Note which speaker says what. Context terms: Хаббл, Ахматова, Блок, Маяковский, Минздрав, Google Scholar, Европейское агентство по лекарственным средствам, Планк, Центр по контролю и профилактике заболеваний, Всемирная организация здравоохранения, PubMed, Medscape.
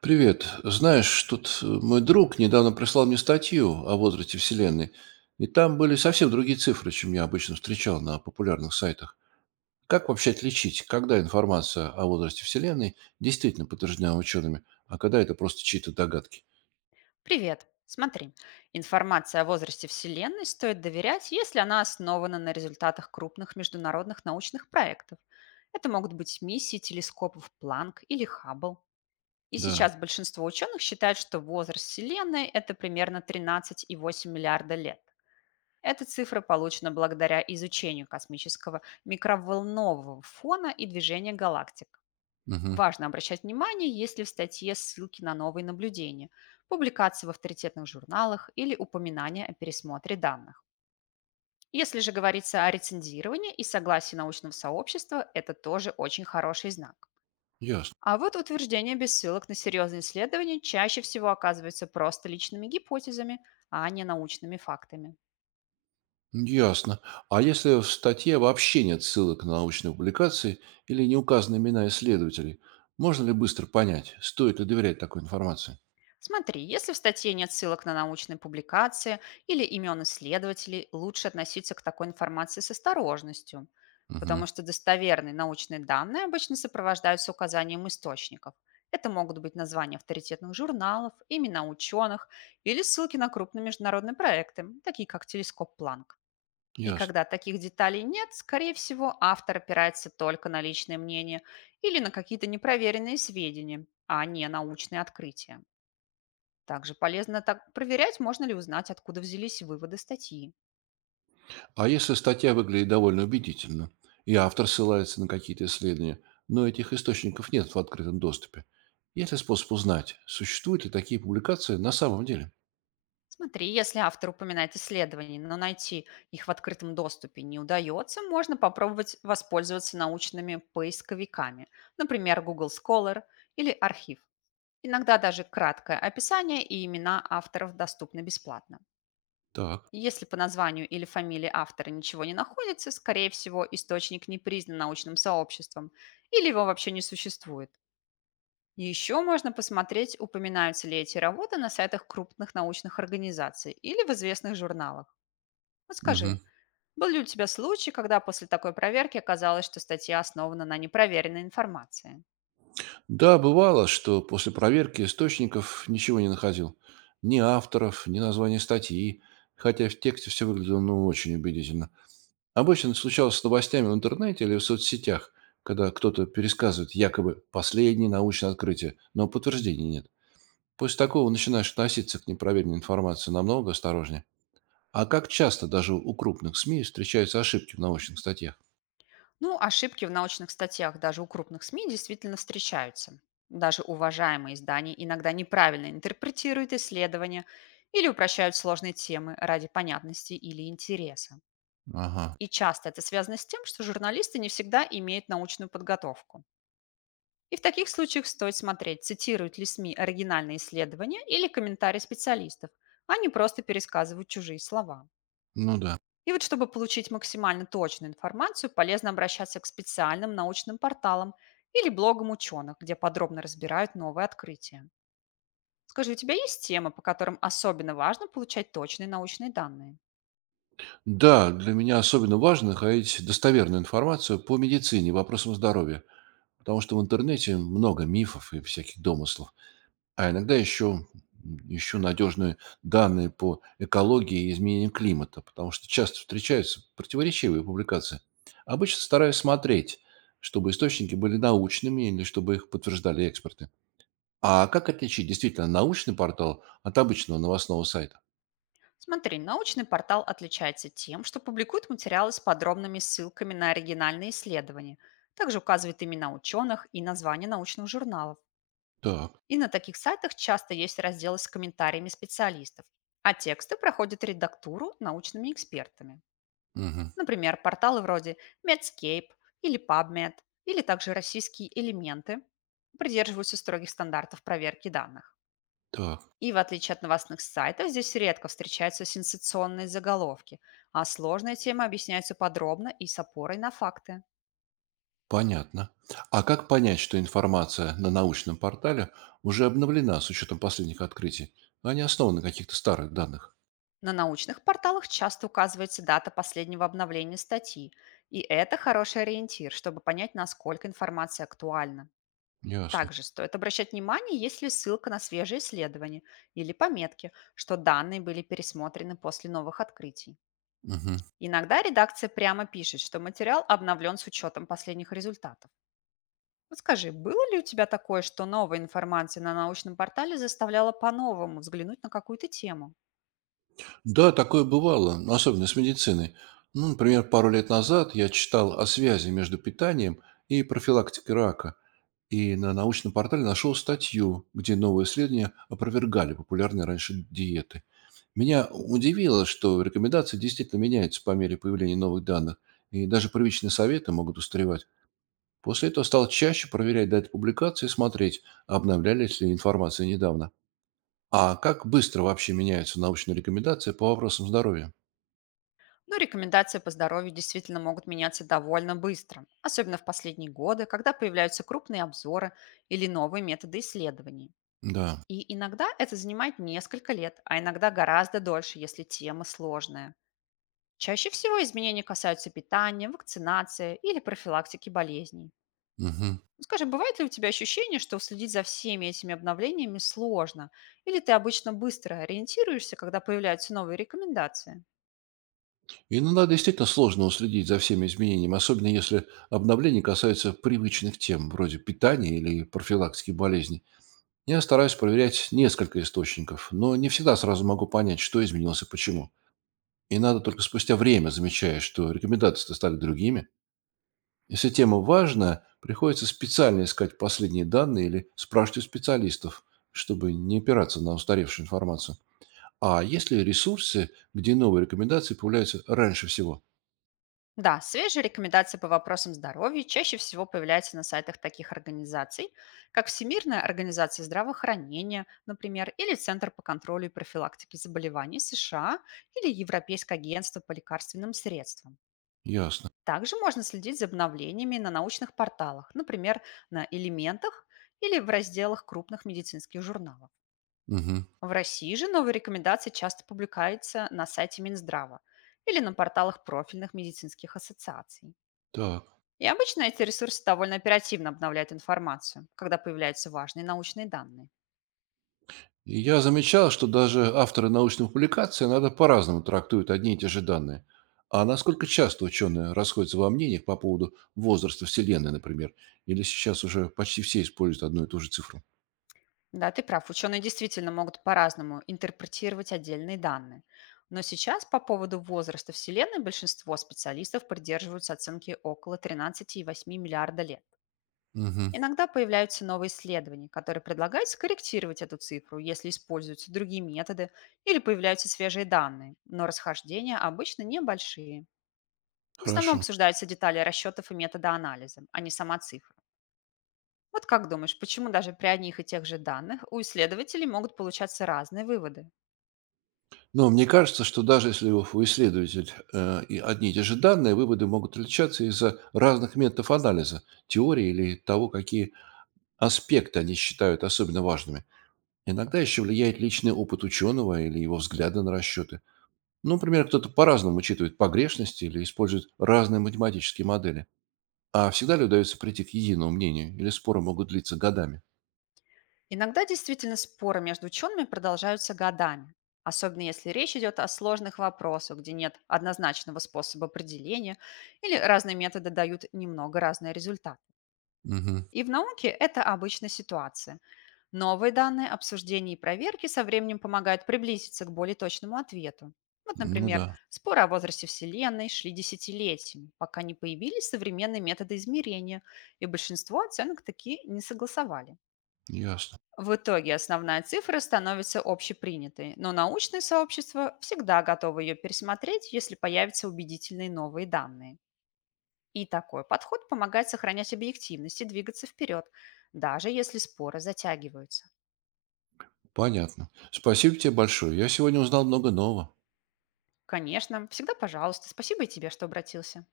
Speaker 1: Привет. Знаешь, тут мой друг недавно прислал мне статью о возрасте Вселенной, и там были совсем другие цифры, чем я обычно встречал на популярных сайтах. Как вообще отличить, когда информация о возрасте Вселенной действительно подтверждена учеными, а когда это просто чьи-то догадки?
Speaker 2: Привет. Смотри, информация о возрасте Вселенной стоит доверять, если она основана на результатах крупных международных научных проектов. Это могут быть миссии телескопов Планк или Хаббл. И
Speaker 1: Да,
Speaker 2: сейчас большинство ученых считают, что возраст Вселенной– это примерно 13,8 миллиарда лет. Эта цифра получена благодаря изучению космического микроволнового фона и движения галактик.
Speaker 1: мгм.
Speaker 2: Важно обращать внимание, есть ли в статье ссылки на новые наблюдения, публикации в авторитетных журналах или упоминания о пересмотре данных. Если же говорится о рецензировании и согласии научного сообщества, это тоже очень хороший знак.
Speaker 1: Ясно.
Speaker 2: А вот утверждения без ссылок на серьезные исследования чаще всего оказываются просто личными гипотезами, а не научными фактами.
Speaker 1: Ясно. А если в статье вообще нет ссылок на научные публикации или не указаны имена исследователей, можно ли быстро понять, стоит ли доверять такой информации?
Speaker 2: Смотри, если в статье нет ссылок на научные публикации или имен исследователей, лучше относиться к такой информации с осторожностью,
Speaker 1: Угу.
Speaker 2: потому что достоверные научные данные обычно сопровождаются указанием источников. Это могут быть названия авторитетных журналов, имена ученых или ссылки на крупные международные проекты, такие как телескоп Планк. И
Speaker 1: Ясно.
Speaker 2: когда таких деталей нет, скорее всего, автор опирается только на личное мнение или на какие-то непроверенные сведения, а не научные открытия. Также полезно так проверять, можно ли узнать, откуда взялись выводы статьи.
Speaker 1: А если статья выглядит довольно убедительно, и автор ссылается на какие-то исследования, но этих источников нет в открытом доступе, есть ли способ узнать, существуют ли такие публикации на самом деле?
Speaker 2: Смотри, если автор упоминает исследования, но найти их в открытом доступе не удается, можно попробовать воспользоваться научными поисковиками, например, Google Scholar или архив. Иногда даже краткое описание и имена авторов доступны бесплатно.
Speaker 1: Так.
Speaker 2: Если по названию или фамилии автора ничего не находится, скорее всего, источник не признан научным сообществом или его вообще не существует. Еще можно посмотреть, упоминаются ли эти работы на сайтах крупных научных организаций или в известных журналах. Вот скажи,
Speaker 1: Мгм.
Speaker 2: был ли у тебя случай, когда после такой проверки оказалось, что статья основана на непроверенной информации?
Speaker 1: Да, бывало, что после проверки источников ничего не находил. Ни авторов, ни названия статьи, хотя в тексте все выглядело ну очень убедительно. Обычно это случалось с новостями в интернете или в соцсетях, когда кто-то пересказывает якобы последнее научное открытие, но подтверждений нет. После такого начинаешь относиться к непроверенной информации намного осторожнее. А как часто даже у крупных СМИ встречаются ошибки в научных статьях?
Speaker 2: Ну, ошибки в научных статьях даже у крупных СМИ действительно встречаются. Даже уважаемые издания иногда неправильно интерпретируют исследования или упрощают сложные темы ради понятности или интереса.
Speaker 1: Ага,
Speaker 2: И часто это связано с тем, что журналисты не всегда имеют научную подготовку. И в таких случаях стоит смотреть, цитируют ли СМИ оригинальные исследования или комментарии специалистов, а не просто пересказывают чужие слова.
Speaker 1: ну да.
Speaker 2: И вот чтобы получить максимально точную информацию, полезно обращаться к специальным научным порталам или блогам ученых, где подробно разбирают новые открытия. Скажи, у тебя есть темы, по которым особенно важно получать точные научные данные?
Speaker 1: Да, для меня особенно важно находить достоверную информацию по медицине вопросам здоровья, потому что в интернете много мифов и всяких домыслов. А иногда еще ищу надежные данные по экологии и изменениям климата, потому что часто встречаются противоречивые публикации. Обычно стараюсь смотреть, чтобы источники были научными или чтобы их подтверждали эксперты. А как отличить действительно научный портал от обычного новостного сайта?
Speaker 2: Смотри, научный портал отличается тем, что публикует материалы с подробными ссылками на оригинальные исследования, также указывает имена ученых и названия научных журналов.
Speaker 1: Так,
Speaker 2: И на таких сайтах часто есть разделы с комментариями специалистов, а тексты проходят редактуру научными экспертами.
Speaker 1: мгм,
Speaker 2: Например, порталы вроде Medscape или PubMed, или также российские элементы придерживаются строгих стандартов проверки данных.
Speaker 1: так,
Speaker 2: И в отличие от новостных сайтов, здесь редко встречаются сенсационные заголовки, а сложные темы объясняются подробно и с опорой на факты.
Speaker 1: понятно. А как понять, что информация на научном портале уже обновлена с учетом последних открытий, а не основана на каких-то старых данных?
Speaker 2: На научных порталах часто указывается дата последнего обновления статьи, и это хороший ориентир, чтобы понять, насколько информация актуальна.
Speaker 1: Ясно.
Speaker 2: Также стоит обращать внимание, есть ли ссылка на свежие исследования или пометки, что данные были пересмотрены после новых открытий.
Speaker 1: Мгм.
Speaker 2: Иногда редакция прямо пишет, что материал обновлен с учетом последних результатов. Вот скажи, было ли у тебя такое, что новая информация на научном портале заставляла по-новому взглянуть на какую-то тему?
Speaker 1: Да, такое бывало, ну, особенно с медициной. Ну, например, пару лет назад я читал о связи между питанием и профилактикой рака, и на научном портале нашел статью, где новые исследования опровергали популярные раньше диеты. Меня удивило, что рекомендации действительно меняются по мере появления новых данных, и даже привычные советы могут устаревать. После этого стал чаще проверять даты публикации и смотреть, обновлялись ли информация недавно. А как быстро вообще меняются научные рекомендации по вопросам здоровья?
Speaker 2: Но рекомендации по здоровью действительно могут меняться довольно быстро, особенно в последние годы, когда появляются крупные обзоры или новые методы исследований.
Speaker 1: Да.
Speaker 2: И иногда это занимает несколько лет, а иногда гораздо дольше, если тема сложная. Чаще всего изменения касаются питания, вакцинации или профилактики болезней.
Speaker 1: Мгм.
Speaker 2: Ну, скажи, бывает ли у тебя ощущение, что следить за всеми этими обновлениями сложно? Или ты обычно быстро ориентируешься, когда появляются новые рекомендации?
Speaker 1: Иногда действительно сложно уследить за всеми изменениями, особенно если обновления касаются привычных тем, вроде питания или профилактики болезней. Я стараюсь проверять несколько источников, но не всегда сразу могу понять, что изменилось и почему. И надо только спустя время замечаешь, что рекомендации стали другими. Если тема важна, приходится специально искать последние данные или спрашивать у специалистов, чтобы не опираться на устаревшую информацию. А есть ли ресурсы, где новые рекомендации появляются раньше всего?
Speaker 2: Да, свежие рекомендации по вопросам здоровья чаще всего появляются на сайтах таких организаций, как Всемирная организация здравоохранения, например, или Центр по контролю и профилактике заболеваний США, или Европейское агентство по лекарственным средствам.
Speaker 1: Ясно.
Speaker 2: Также можно следить за обновлениями на научных порталах, например, на элементах или в разделах крупных медицинских журналов.
Speaker 1: Мгм.
Speaker 2: В России же новые рекомендации часто публикаются на сайте Минздрава или на порталах профильных медицинских ассоциаций.
Speaker 1: Так.
Speaker 2: И обычно эти ресурсы довольно оперативно обновляют информацию, когда появляются важные научные данные.
Speaker 1: И я замечал, что даже авторы научных публикаций иногда по-разному трактуют одни и те же данные. А насколько часто ученые расходятся во мнениях по поводу возраста Вселенной, например? Или сейчас уже почти все используют одну и ту же цифру?
Speaker 2: Да, ты прав. Ученые действительно могут по-разному интерпретировать отдельные данные. Но сейчас по поводу возраста Вселенной большинство специалистов придерживаются оценки около 13,8 миллиарда лет.
Speaker 1: Мгм.
Speaker 2: Иногда появляются новые исследования, которые предлагают скорректировать эту цифру, если используются другие методы или появляются свежие данные, но расхождения обычно небольшие. В основном
Speaker 1: Хорошо.
Speaker 2: обсуждаются детали расчетов и метода анализа, а не сама цифра. Вот как думаешь, почему даже при одних и тех же данных у исследователей могут получаться разные выводы?
Speaker 1: Но мне кажется, что даже если у исследователей и одни и те же данные, выводы могут отличаться из-за разных методов анализа, теории или того, какие аспекты они считают особенно важными. Иногда еще влияет личный опыт ученого или его взгляды на расчеты. Ну, например, кто-то по-разному учитывает погрешности или использует разные математические модели. А всегда ли удается прийти к единому мнению, или споры могут длиться годами?
Speaker 2: Иногда действительно споры между учеными продолжаются годами, особенно если речь идет о сложных вопросах, где нет однозначного способа определения или разные методы дают немного разные результаты.
Speaker 1: Мгм.
Speaker 2: И в науке это обычная ситуация. Новые данные, обсуждения и проверки со временем помогают приблизиться к более точному ответу. Вот,
Speaker 1: Ну
Speaker 2: например,
Speaker 1: да,
Speaker 2: споры о возрасте Вселенной шли десятилетиями, пока не появились современные методы измерения, и большинство оценок такие не согласовали.
Speaker 1: ясно.
Speaker 2: В итоге основная цифра становится общепринятой, но научное сообщество всегда готово ее пересмотреть, если появятся убедительные новые данные. И такой подход помогает сохранять объективность и двигаться вперед, даже если споры затягиваются.
Speaker 1: Понятно. Спасибо тебе большое. Я сегодня узнал много нового.
Speaker 2: Конечно. Всегда пожалуйста. Спасибо и тебе, что обратился.